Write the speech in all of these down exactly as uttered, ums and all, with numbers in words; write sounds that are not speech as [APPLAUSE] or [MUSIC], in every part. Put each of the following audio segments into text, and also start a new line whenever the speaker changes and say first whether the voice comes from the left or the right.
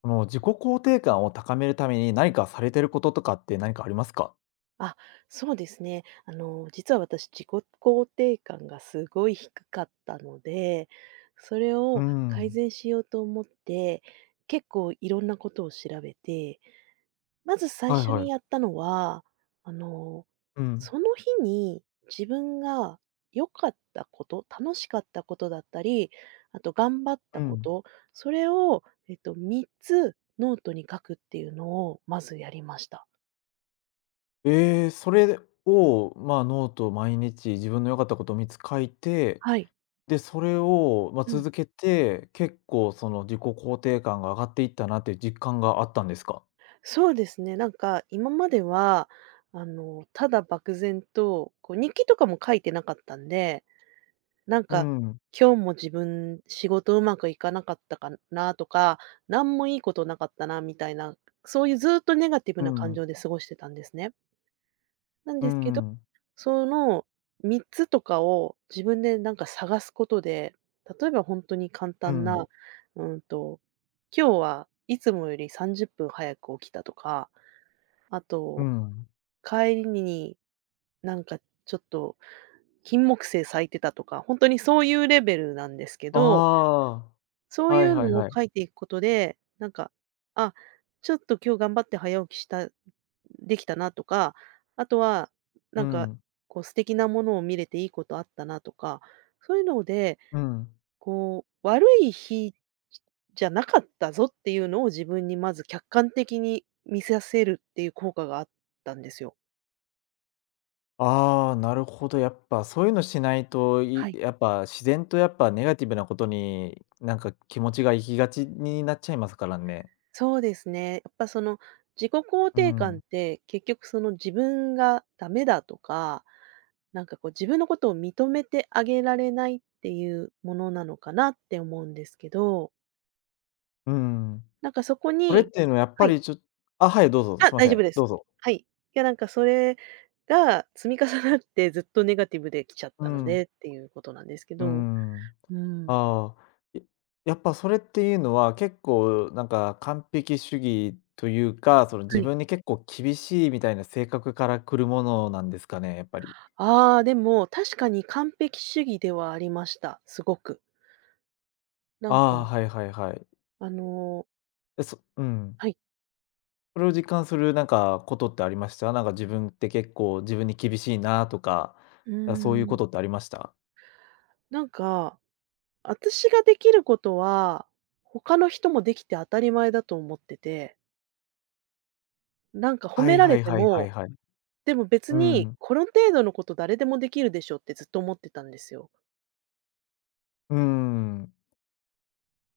left: この自己肯定感を高めるために何かされてることとかって何かありますか？
right: あ、そうですね。あの、実は私、自己肯定感がすごい低かったので、それ
left: うー
right: を改
left: ん。
right: 善しようと思って、結構いろんなことを調べて、まず最
left: はい
right: 初
left: は
right: に
left: い。
right: やったのは、あの、
left: うん。
right: その日に自分が良かったこと、楽しかったことだったり、あと頑張っ
left: う
right: たこ
left: ん。
right: と、それを、えっと、みっつノートに書くっていうのをまずやりました。
left: ええ、それを、まあ、ノートを毎日自分の良かったことみっつ書いて、
right: はい。
left: で、それを、ま、
right: うん。
left: 続けて、結構その自己肯定感が上がっていったなっていう実感があったんですか？
right: そうですね、なんか今までは、あの、ただ漠然と、こう日記とかも書いてなかったんで、なん
left: う
right: か、
left: ん、
right: 今日も自分仕事うまくいかなかったかなとか、なんもいいことなかったなみたいな、そういうずっとネガティブ
left: う
right: な感
left: ん、
right: 情で過ごしてたんですね。なん
left: う
right: ですけど、
left: ん、
right: そのみっつとかを自分でなんか探すことで、例えば本当に簡
left: う
right: 単な、
left: ん、
right: うんと、今日はいつもよりさんじゅっぷん早く起きたとか、あ
left: う
right: と、
left: ん。
right: 帰りに、なんかちょっと金木犀咲いてたとか、ほんとにそういうレベルなんですけど、
left: あ
right: そ
left: あ、
right: うい
left: はい
right: う
left: はい
right: のを
left: はい。
right: 書いていくことで、なんか、あ、ちょっと今日頑張って早起きした、できたなとか、あとは、
left: う
right: なんか、
left: ん、
right: こう素敵なものを見れていいことあったなとか、そういうので、
left: うん。
right: こう、悪い日じゃなかったぞっていうのを自分にまず客観的に見させるっていう効果があったんですよ。
left: ああ、なるほど。やっぱそういうのしないと、
right: は
left: い
right: い、
left: やっぱ自然とやっぱネガティブなことに、なんか気持ちが行きがちになっちゃいますからね。
right: そうですね。やっぱその自己肯
left: う
right: 定感っ
left: ん。
right: て結局その自分がダメだとか、なんかこう自分のことを認めてあげられないっていうものなのかなって思うんですけど、
left: うん。
right: なんかそこ
left: それっ
right: に、
left: ていうのはやっ
right: は
left: ぱ
right: い。
left: りちょあ、はい、どうぞ、す
right: あ、
left: いま
right: 大
left: せ
right: 丈夫
left: ん。
right: で
left: ど
right: す。
left: うぞ。
right: はい。いや、なんかそれが積み重なってずっとネガティブで来ちゃっ
left: う
right: たので
left: ん。
right: っていうことなんですけ
left: う
right: ど。
left: ん。
right: うん。
left: ああ、いやっぱそれっていうのは結構なんか完璧主義というか、その
right: は
left: 自
right: い。
left: 分に結構厳しいみたいな性格から来るものなんですかね、やっぱり。
right: ああ、でも確かに完璧主義ではありました、すごく。な
left: あ
right: ん
left: あ、
right: か、
left: はいはいはい。
right: あのー
left: え、そうん。
right: はい。
left: それを実感するなんかことってありました？なんか自分って結構自分に厳しいなとか、
right: う
left: あ、そういう
right: ー
left: こ
right: ん。
left: とってありました？
right: なんか、私ができることは、他の人もできて当たり前だと思ってて、なんか褒
left: は
right: め
left: い
right: ら
left: は
right: れ
left: い
right: て
left: はいは
right: も、
left: いはい。
right: でも別
left: う
right: に
left: ん。
right: この程度のこと誰でもできるでしょってずっと思ってたんですよ。
left: うーん。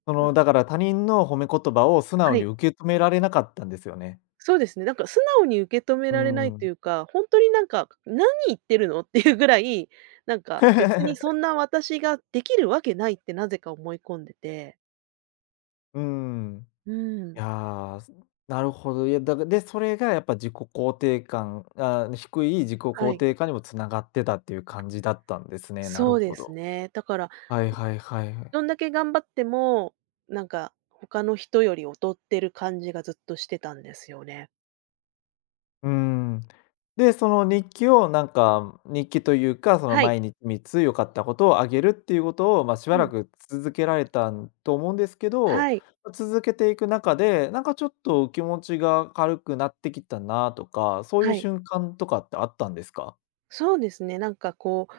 left: そ
right: う
left: の
right: ん、
left: だから他人の褒め言葉を素直
right: は
left: に
right: い。
left: 受け止められなかったんですよね。
right: そうですね、なんか素直に受け止め
left: うー
right: られないと
left: ん。
right: いうか、ほんとになんか「何言ってるの？」っていうぐらい、なんか別にそん
left: [LAUGHS]
right: な私ができるわけないってなぜか思い込んでて。
left: うーん。
right: う
left: い
right: ん。
left: や、なるほど。いや、だかで、それがやっぱ自己肯定感あ低い自己
right: は
left: 肯
right: い、
left: 定感にも繋がってたっていう感じだったんですね。なる
right: そう
left: ほ
right: です
left: ど。
right: ね。だから
left: はいはいはいはい。
right: どんだけ頑張っても、なんか他の人より劣ってる感じがずっとしてたんですよね。
left: うん。で、その日記をなんか、日記というか、その
right: はい。
left: 毎日みっつ良かったことをあげるっていうことを、まあ、しば
right: う
left: ら
right: ん。
left: く続けられたんと思うんですけど、
right: はい。
left: ま、続けていく中で、なんかちょっと気持ちが軽くなってきたなとか、そうい
right: は
left: う
right: い。
left: 瞬間とかってあったんですか？
right: そうですね、なんかこう、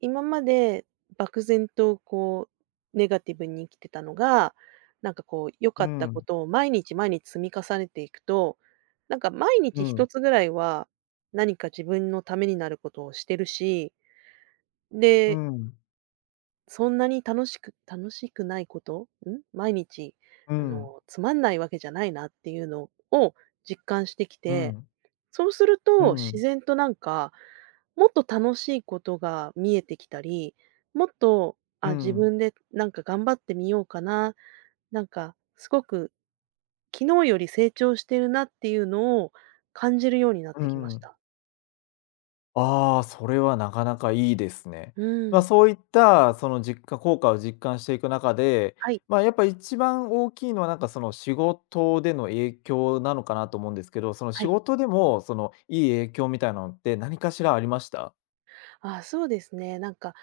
right: 今まで漠然とこう、ネガティブに生きてたのが、なんかこう良か
left: う
right: ったこ
left: ん。
right: とを毎日毎日積み重ねていくと、なんか毎
left: う
right: 日一
left: ん。
right: つぐらいは、何か自分のためになることをしてるし、
left: う
right: で、
left: ん。
right: そんなに楽しく楽しくないこと、ん、毎日、
left: う
right: あ
left: ん。
right: の、つまんないわけじゃないなっていうのを実感してき
left: う
right: て、
left: ん。
right: そうする
left: う
right: と自
left: ん。
right: 然となんか、もっと楽しいことが見えてきたり、もっと、
left: う
right: あ、自
left: ん。
right: 分でなんか頑張ってみようかな、なんかすごく昨日より成長してるなっていうのを感じるようになっ
left: う
right: てきまし
left: ん。
right: た。
left: ああ、それはなかなかいいですね。
right: う
left: まあ、
right: ん。
left: そういったその実感効果を実感していく中で、
right: はい、
left: まあ、やっぱ一番大きいのはなんかその仕事での影響なのかなと思うんですけど、その
right: は
left: 仕
right: い。
left: 事でもそのいい影響みたいなのって何かしらありました？
right: ああ、そうですね。なんか、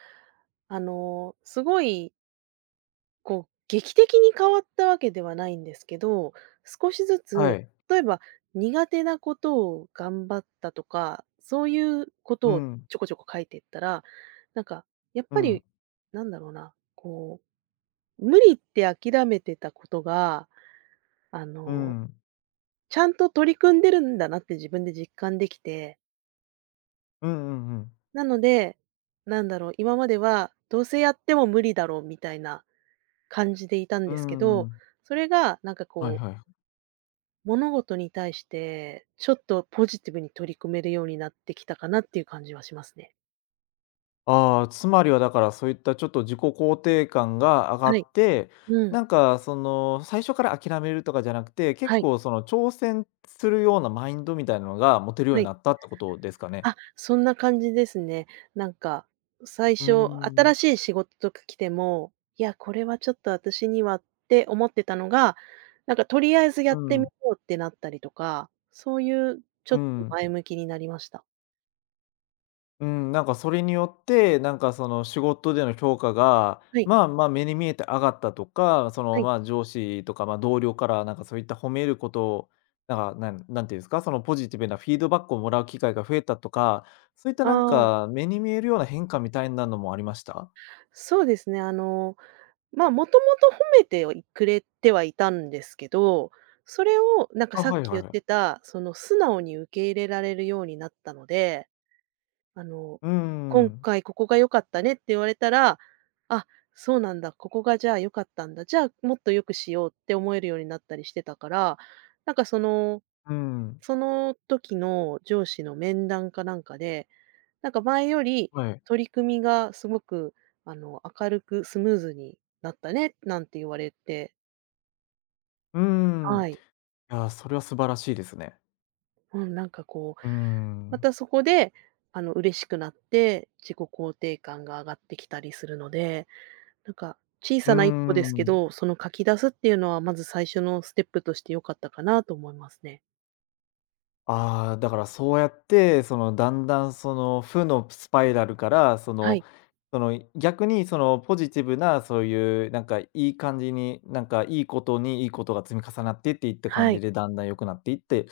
right: あの、すごいこう、劇的に変わったわけではないんですけど、少しず
left: は
right: つ、
left: い。
right: 例えば苦手なことを頑張ったとか、そういうこ
left: う
right: とを
left: ん、
right: ちょこちょこ書いていったら、なんか、やっ
left: う
right: ぱ
left: ん、
right: り、なんだろうな、こう、無理って諦めてたことが、あ
left: う
right: の、
left: ん、
right: ちゃんと取り組んでるんだなって自分で実感できて、
left: うんうんうん。
right: なので、なんだろう、今まではどうせやっても無理だろうみたいな感じでいたん
left: う
right: ですけ
left: んう
right: ど、
left: ん。
right: それがなんか
left: はい
right: こう
left: はいはい。
right: 物事に対して、ちょっとポジティブに取り組めるようになってきたかなっていう感じはしますね。
left: ああ、つまりはだからそういったちょっと自己肯定感が上が
right: はい。
left: って、
right: うん。
left: なんかその最初から諦めるとかじゃなくて、結
right: はい。
left: 構その挑戦するようなマインドみたいなのが持てるよ
right: は
left: うに
right: い。
left: なったってことですかね？
right: あ、そんな感じですね。なんか、最
left: うー
right: 初、
left: ん。
right: 新しい仕事とか来ても、いや、これはちょっと私にはって思ってたのが、なんかとりあえずや
left: う
right: ってみ
left: ん。
right: ようってなったりとか、そういうちょ
left: う
right: っと
left: ん。
right: 前向きになりました。
left: うん、なんかそれによって、なんかその仕事での評価が、
right: はい、
left: まあまあ目に見えて上がったとか、そ
right: は
left: の
right: い。
left: まあ上司とかまあ同僚からなんかそういった褒めることを、なんかなんなんていうんですか、そのポジティブなフィードバックをもらう機会が増えたとか、そういったなん
right: ああ、
left: か目に見えるような変化みたいなのもありました
right: そうですね。あのまあ、もともと褒めてはいくれてはいたんですけど、それをなんか
left: あ、
right: さっ
left: はい
right: き
left: はい
right: 言っ
left: はい。
right: てた、その素直に受け入れられるようになったので、あの、
left: う
right: 今
left: ん、
right: 回ここが良かったねって言われたら、あ、そうなんだ、ここがじゃあ良かったんだ、じゃあもっと良くしようって思えるようになったりしてたから、なんかその、
left: うん、
right: その時の上司の面談かなんかで、なんか前より
left: はい。
right: 取り組みがすごく、あの、明るくスムーズになったねなんて言われて、
left: う
right: は
left: ん。
right: い。
left: いや、それは素晴らしいですね。
right: うん、なんかこう、
left: う
right: ま
left: ん、
right: たそこで、あの、嬉しくなって、自己肯定感が上がってきたりするので、なんか小
left: うー
right: さな一歩ですけ
left: ん。
right: ど、その書き出すっていうのはまず最初のステップとして良かったかなと思いますね。
left: ああ、だからそうやって、その、だんだんその負のスパイラルから、そ
right: は
left: の
right: い。
left: その、逆にそのポジティブなそういうなんかいい感じに、なんかいいことにいいことが積み重なってっていった感
right: は
left: じ
right: い。
left: でだんだん良くなっていって、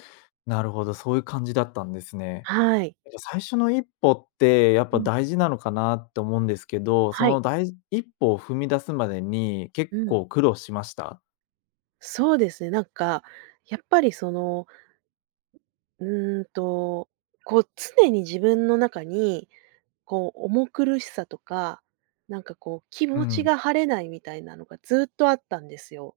left: なるほど、そういう感じだったんですね。
right: はい。
left: やっぱ最初の一歩ってやっ
right: う
left: ぱ
right: ん。
left: 大事なのかなって思うんですけど、そ
right: は
left: の
right: い。
left: 第一歩を踏み出すまでに結
right: うん。
left: 構苦労しました？
right: そうですね、なんか、やっぱりその、うーんと、こう常に自分の中に、こう重苦しさとか、なんかこう気
left: う
right: 持ち
left: ん。
right: が晴れないみたいなのがずっとあったんですよ。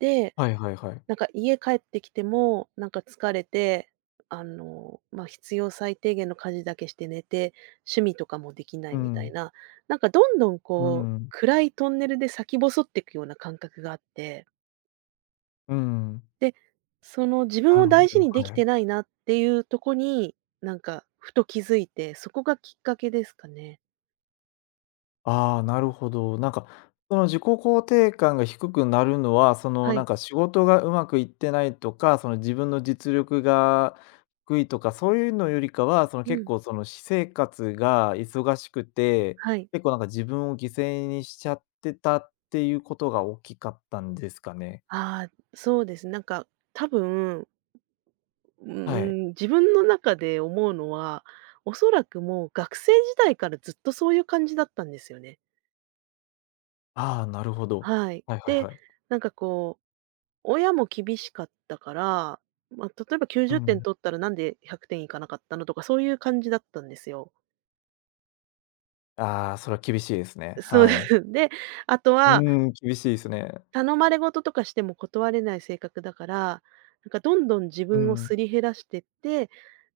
right: で、
left: はいはいはい。
right: なんか家帰ってきても、なんか疲れて、あの、まあ、必要最低限の家事だけして寝て、趣味とかもできな
left: う
right: いみたい
left: ん。
right: な、なんかどんどん
left: う
right: こう、
left: ん。
right: 暗いトンネルで先細っていくような感覚があって。
left: うん。
right: で、その自分
left: な
right: を
left: るほ
right: 大事
left: ど、
right: にでき
left: はい。
right: てないなっていうとこに、なんかふと気づいて、そこがきっかけですかね。
left: ああ、なるほど。なんか、その自己肯定感が低くなるのは、その、
right: は
left: なん
right: い。
left: か仕事がうまくいってないとか、その自分の実力が低いとか、そういうのよりかは、その
right: う
left: 結
right: ん。
left: 構その私生活が忙しくて、
right: はい。
left: 結構なんか自分を犠牲にしちゃってたっていうことが大きかったんですかね。
right: ああ、そうです。なんか多分、うー
left: はい。
right: ん、自分の中で思うのは、おそらくもう学生時代からずっとそういう感じだったんですよね。
left: ああ、なるほど。
right: はい。
left: はいはい
right: で、
left: はい。
right: なんかこう、親も厳しかったから、まあ、例えば
left: う
right: きゅうじってん
left: ん。
right: 取ったらなんでひゃくてんいかなかったのとか、そういう感じだったんですよ。
left: ああ、それは厳しいですね。
right: そうで
left: はい。
right: す。[LAUGHS] で、あと
left: うー
right: は、
left: ん、厳しいですね。
right: 頼まれごととかしても断れない性格だから、なんかどんどん自
left: う
right: 分をす
left: ん。
right: り減らしてって、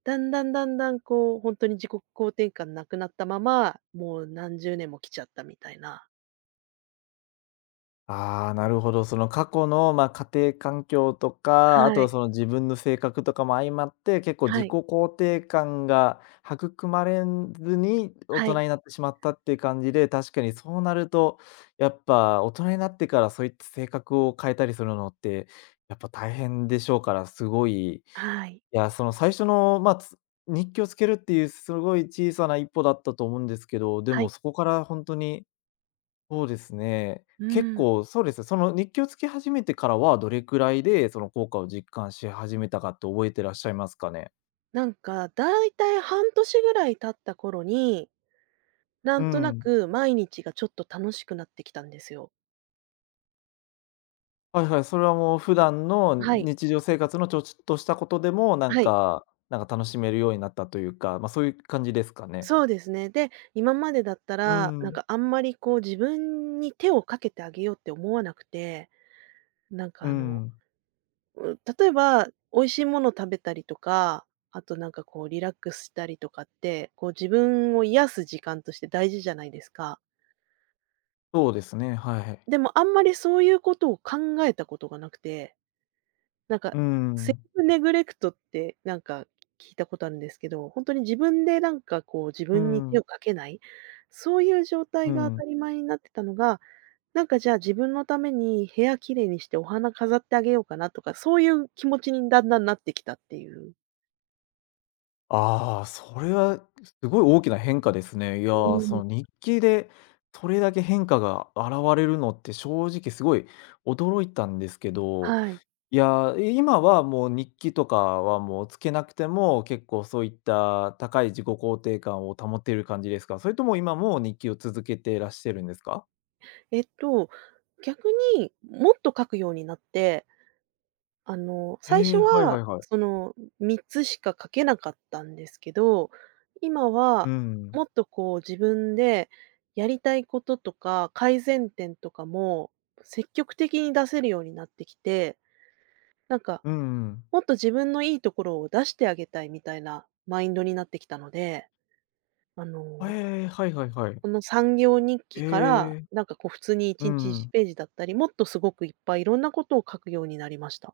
right: だんだんだんだんこう、ほんとに自己肯定感なくなったまま、もう何十年も来ちゃったみたいな。
left: ああ、なるほど。その過去の、まあ、家庭環境とか、あ
right: は
left: とは
right: い。
left: その自分の性格とかも相まって、結構
right: は
left: 自己
right: い。
left: 肯定感が育まれずに大
right: は
left: 人
right: い。
left: になってしまったっていう感じで、確かにそうなると、やっぱ大人になってからそういった性格を変えたりするのって、やっぱ大変でしょうから、すごい、い
right: はい。
left: や、その最初の、まあ、つ日記をつけるっていうすごい小さな一歩だったと思うんですけど、で
right: は
left: も
right: い。
left: そこから本当にそうですね。
right: う
left: 結
right: ーん。
left: 構そうです、その日記をつけ始めてからは、どれくらいでその効果を実感し始めたかって覚えてらっしゃいますかね？
right: なんかだいたい半年ぐらい経った頃に、な
left: う
right: んとな
left: ん。
right: く毎日がちょっと楽しくなってきたんですよ。
left: はいはい、それはもう普段の
right: はい。
left: 日常生活のちょっとしたことでも、なん
right: はい。
left: かなんか楽しめるようになったというか、ま、そういう感じですかね？
right: そうですね。で、今までだった
left: う
right: ら、なん
left: ん、
right: かあんまりこう自分に手をかけてあげようって思わなくて、なんか
left: う
right: あの、
left: ん、
right: う、例えば美味しいもの食べたりとか、あとなんかこうリラックスしたりとかって、こう自分を癒す時間として大事じゃないですか。
left: そうですね、はい。
right: でもあんまりそういうことを考えたことがなくて。なんか、
left: う
right: セ
left: ん、
right: ルフネグレクトって、なんか、聞いたことあるんですけど、ほんとに自分でなんかこう、自
left: う
right: 分に手
left: ん、
right: をかけない、そういう状
left: う
right: 態が当
left: ん。
right: たり前になってたのが、なんかじゃあ自分のために部屋綺麗にしてお花飾ってあげようかなとか、そういう気持ちにだんだんなってきたっていう。
left: ああ、それはすごい大きな変化ですね。いや
right: う
left: ー、
right: ーん、
left: その日記でそれだけ変化が現れるのって正直すごい驚いたんですけど、
right: はい。
left: いやー、今はもう日記とかはもうつけなくても、結構そういった高い自己肯定感を保てる感じですか？それとも今も日記を続けていらっしゃるんですか？
right: えっと、逆にもっと書くようになって、あの、
left: へ
right: 最初
left: え、はいは
right: は、
left: いはい。
right: その、みっつしか書けなかったんですけど、今
left: う
right: は
left: ん。
right: もっとこう自分でやりたいこととか改善点とかも積極的に出せるようになってきて、なんか
left: うんうん。
right: もっと自分のいいところを出してあげたいみたいなマインドになってきたので、あ
left: へ
right: の、
left: えはいはいはい。
right: この産業日記から、
left: ええ、
right: なんかこう普通に
left: う
right: いちにち
left: んう
right: いち
left: ん。
right: ページだったり、もっとすごくいっぱいいろんなことを書くようになりました。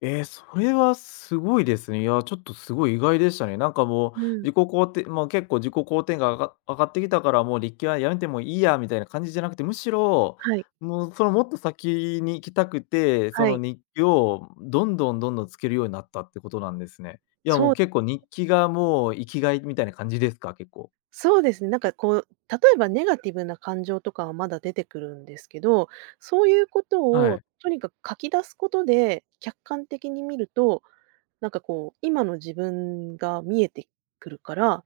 left: ええ、それはすごいですね。いや、ちょっとすごい意外でしたね。なんかも
right: う
left: う、
right: ん、
left: 自己肯定まあ、結構自己肯定が上が上がってきたから、もう「日記はやめてもいいや」みたいな感じじゃなくて、むしろ、
right: はい、
left: もう、その、もっと先に行きたくて、そ
right: は
left: の
right: い。
left: 日記をどんどんどんどんつけるようになったってことなんですね。いや、も
right: そ
left: う
right: う
left: 結構日記がもう生きがいみたいな感じですか？結構。
right: そうですね。なんかこう、例えばネガティブな感情とかはまだ出てくるんですけど、そういうこと
left: は
right: を
left: い。
right: とにかく書き出すことで、客観的に見ると、なんかこう、今の自分が見えてくるから、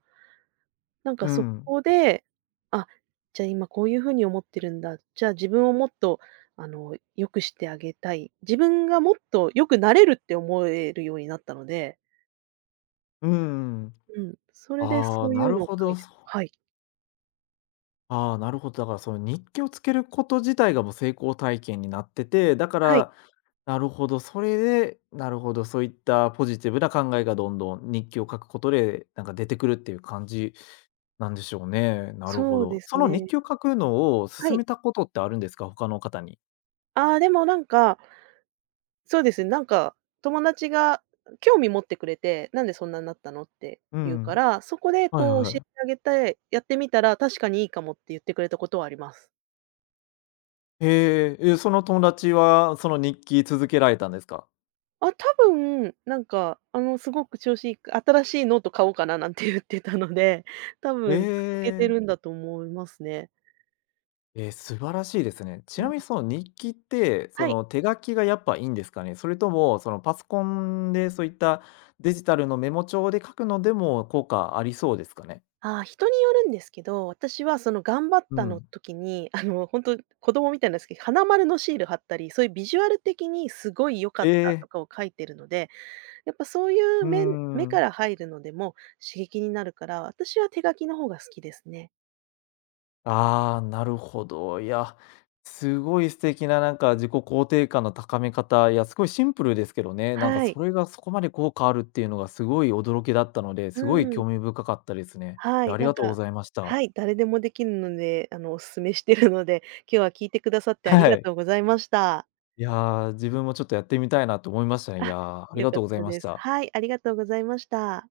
right: なんか
left: う
right: そ
left: ん。
right: こで、あ、じゃあ今こういうふうに思ってるんだ。じゃあ自分をもっと、あの、良くしてあげたい。自分がもっと良くなれるって思えるようになったので、
left: うんうん。
right: うん、それで
left: あ
right: そ
left: あ、
right: うい
left: な
right: う
left: る
right: のを
left: ほ
right: 書い
left: ど。
right: てます、はい。
left: ああ、なるほど。だからその日記をつけること自体がもう成功体験になってて、だか
right: はい。
left: ら、なるほど、それで、なるほど、そういったポジティブな考えがどんどん日記を書くことで、なんか出てくるっていう感じなんでしょうね。なるほ
right: そうで
left: ど。
right: す
left: その日
right: ね。
left: 記を書くのを
right: は
left: 勧
right: い。
left: めたことってあるんですか？他の方に。
right: ああ、でもなんか、そうですね、なんか友達が興味持ってくれて、「なんでそんなになったの？」って
left: う
right: 言うか
left: ん。
right: ら、そこで
left: はいは
right: こ
left: い
right: う教
left: は
right: え
left: い。
right: てあげて、やってみたら確かにいいかもって言ってくれたことはあります。
left: へえ、え、その友達はその日記続けられたんですか？
right: あ、多分、なんか、あの、すごく調子いい新しいノート買おうかななんて言ってたので、多
left: え
right: 分続けて
left: え。
right: るんだと思いますね。
left: えー素晴らしいですね。
right: う
left: ちな
right: ん。
left: みにその日記って、そ
right: はい。
left: の手書きがやっぱいいんですかね？それともそのパソコンでそういったデジタルのメモ帳で書くのでも効果ありそうですかね？
right: ああ、人によるんですけど、私はその頑張っ
left: う
right: たの
left: ん。
right: 時に、あの、本当子供みたいなんですけど、花丸のシール貼ったり、そういうビジュアル的にすごい良か
left: え
right: ったと
left: え、
right: かを書いてるので、やっぱそういう
left: うー
right: め、目か
left: ん。
right: ら入るのでも刺激になるから、私は手書きの方が好きですね。
left: ああ、なるほど。いや、すごい素敵ななんか自己肯定感の高め方、いや、すごいシンプルですけどね、なんか
right: はい。
left: それがそこまで効果あるっていうのがすごい驚きだったので、
right: う
left: すごい
right: ん。
left: 興味深かったですね。
right: は
left: いや、
right: い、
left: あり
right: なん
left: がとうご
right: か、
left: ざいました。
right: はい、誰でもできるので、あの、お勧めしてるので、今日は聞いてくださってあり
left: は
right: が
left: い。
right: とうございました。
left: いやー、自分もちょっとやってみたいなと思いましたね。い
right: あ、
left: やー、あり
right: 良
left: が
right: か
left: と
right: っ
left: うござい
right: た
left: まし
right: です。
left: た。
right: はい、ありがとうございました。